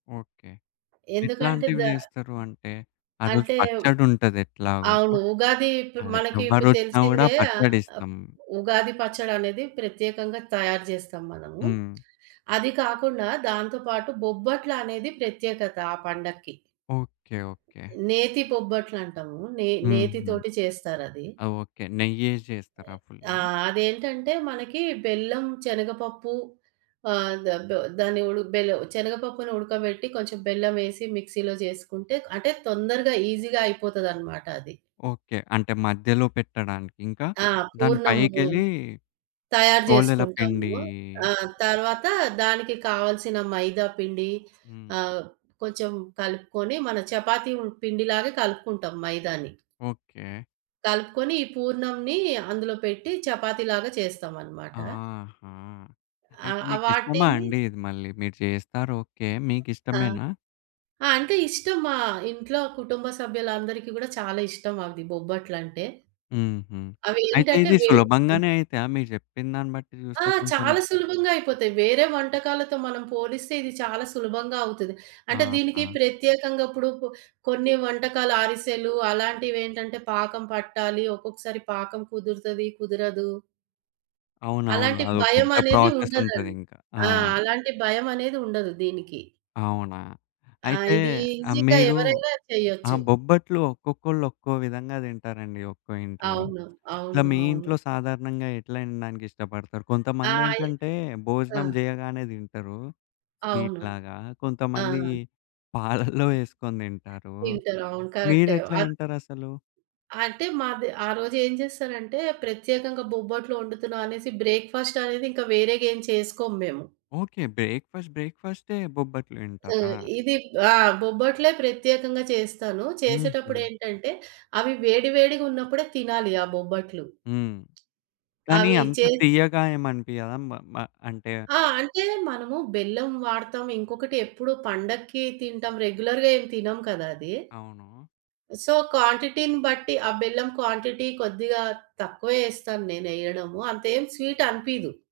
Okay. ఎందుకంటే ఎట్లాంటివి the చేస్తారు అంటే? ఆరోజు అంటే పచ్చడి ఉంటది ఎట్లాగో ఆ? అవును. ఉగాది ఇప్పు అదే మనకి ఇప్పుడు ఎవ్వరొచ్చినా గూడా తెలిసిందే. ఆహ్, పచ్చడి అప్ ఇస్తం. ఉగాది పచ్చడనేది ప్రత్యేకంగా తయారు జేస్తాం మనము. హ్మ్. అది కాకుండా దాంతో పాటు బొబ్బట్లనేది ప్రత్యేకత ఆ పండక్కి. ఓకే. ఓకే. నేతి బొబ్బట్లంటాము. నే హుహు. నేతితోటి చేస్తారది. ఆ! ఓకే. నెయ్యేశి జేస్తారా ఆ! ఫుల్లు? అదేంటంటే మనకి బెల్లం, చనగపప్పు ఆహ్, ద బొ దాన్ని ఉడ బెలు శనగపప్పుని ఉడకబెట్టి కొంచెం బెల్లవేసి, మిక్సీ‌లో జేసుకుంటే అంటే తొందరగా ఈజీగా అయిపోతదన్నమాట అది. ఓకే. అంటే మధ్యలో పెట్టడానికి ఇంక? ఆ! దాని పూర్ణము. పైకెళ్ళి తయారు పోలెల జేసుకుంటాము. పిండి. ఆ! తర్వాత దానికి కావాల్సిన మైదా పిండి హ్మ్. ఆహ్, కొంచెం కలుపుకొని మన చపాతీ ఉం పిండిలాగా కలుపుకుంటాం మైదాని. ఓకే. కలుపుకొని ఈ పూర్ణంని అందులో పెట్టి చపాతీలాగా చేస్తామన్నమాట. ఆహా! ఆ! అయితే ఆ మీకు ఇష్టమా వాటిని అండి ఇది మళ్ళీ మీరు చేస్తారు ఓకే. ఆ! మీకిష్టమేనా? ఆ అంటే ఇష్టం. మా ఇంట్లో కుటుంబ సభ్యులందరికీ గూడా చాలా ఇష్టం అది బొబ్బట్లంటే. హుహు. అయితే అవేంటంటే ఇది వే ఆ! సులభంగానే అయితయా? మీరు జెప్పినదాన్ని బట్టి ఆ! చూస్తే కొంచెం చాలా సులభంగా అయిపోతాయి. వేరే వంటకాలతో మనం పోలిస్తే ఇది చాలా సులభంగా అవుతది. అంటే దీనికి ఆహా! ప్రత్యేకంగా ఇప్పుడు పొ కొన్ని వంటకాలు అరిసెలు అలాంటివెంటంటే పాకం పట్టాలి, ఒక్కొక్కసారి పాకం కుదురుతది, కుదరదు. అవునవును. అలాంటి అదో పెద్ద భయమనేది ప్రాసెస్ ఉండదండి. ఉంటదింకా. ఆ! ఆ! అలాంటి భయమనేది ఉండదు దీనికి. అవునా! ఆ! అయితే ఇది ఆ ఈజీగా మీరు ఎవరైనా ఆ చెయ్యొచ్చు. బొబ్బట్లు ఒక్కొక్కళ్ళు ఒక్కో విధంగా దింటారండి ఒక్కో ఇంట్లో. అవును. ఇట్లా అవును. మీ అవును. ఇంట్లో సాధారణంగా ఎట్లా తినడానికి ఇష్టపడతారు? ఆ! కొంతమంది యే ఏంటంటే ఆ! భోజనం జేయగానే దింటరు అవును. స్వీటులాగా. కొంతమంది ఆ! పాలల్లో ఏసుకొని దింటారు, తింటరు. అవును. కరెక్టే. మీరెట్లా అవ్ తింటారసలు? అంటే మాది ఆ రోజు ఏం జేస్తారంటే ప్రత్యేకంగా బొబ్బట్లు ఒండుతున్నామనేసి బ్రేక్‌ఫాస్టనేది ఇంకా వేరేగేం చేసుకోము మేము. ఓకే. బ్రేక్‌ఫాస్ట్ బ్రేక్‌ఫాస్టే బొబ్బట్లు హ్మ్. దింటారా? ఇది ఆ! బొబ్బట్లే ప్రత్యేకంగా చేస్తాను. హుహు. చేసేటప్పుడేంటంటే అవి వేడి వేడిగున్నప్పుడే తినాలి ఆ బొబ్బట్లు. హ్మ్. కానీ అవి అంత చేసి తీయగా ఏమనిపియ్యదా? మ మ అంటే ఆ! అంటే మనము బెల్లం వాడతాం. ఇంకొకటి ఎప్పుడు పండక్కి తింటాం. రెగ్యులర్‌గా ఏం తినము కదా అది. అవును. సో క్వాంటిటీని బట్టి ఆ బెల్లం క్వాంటిటీ కొద్దిగా తక్కువే యేస్తాను నేను ఎయ్యడము అంతేం స్వీటనిపియదు.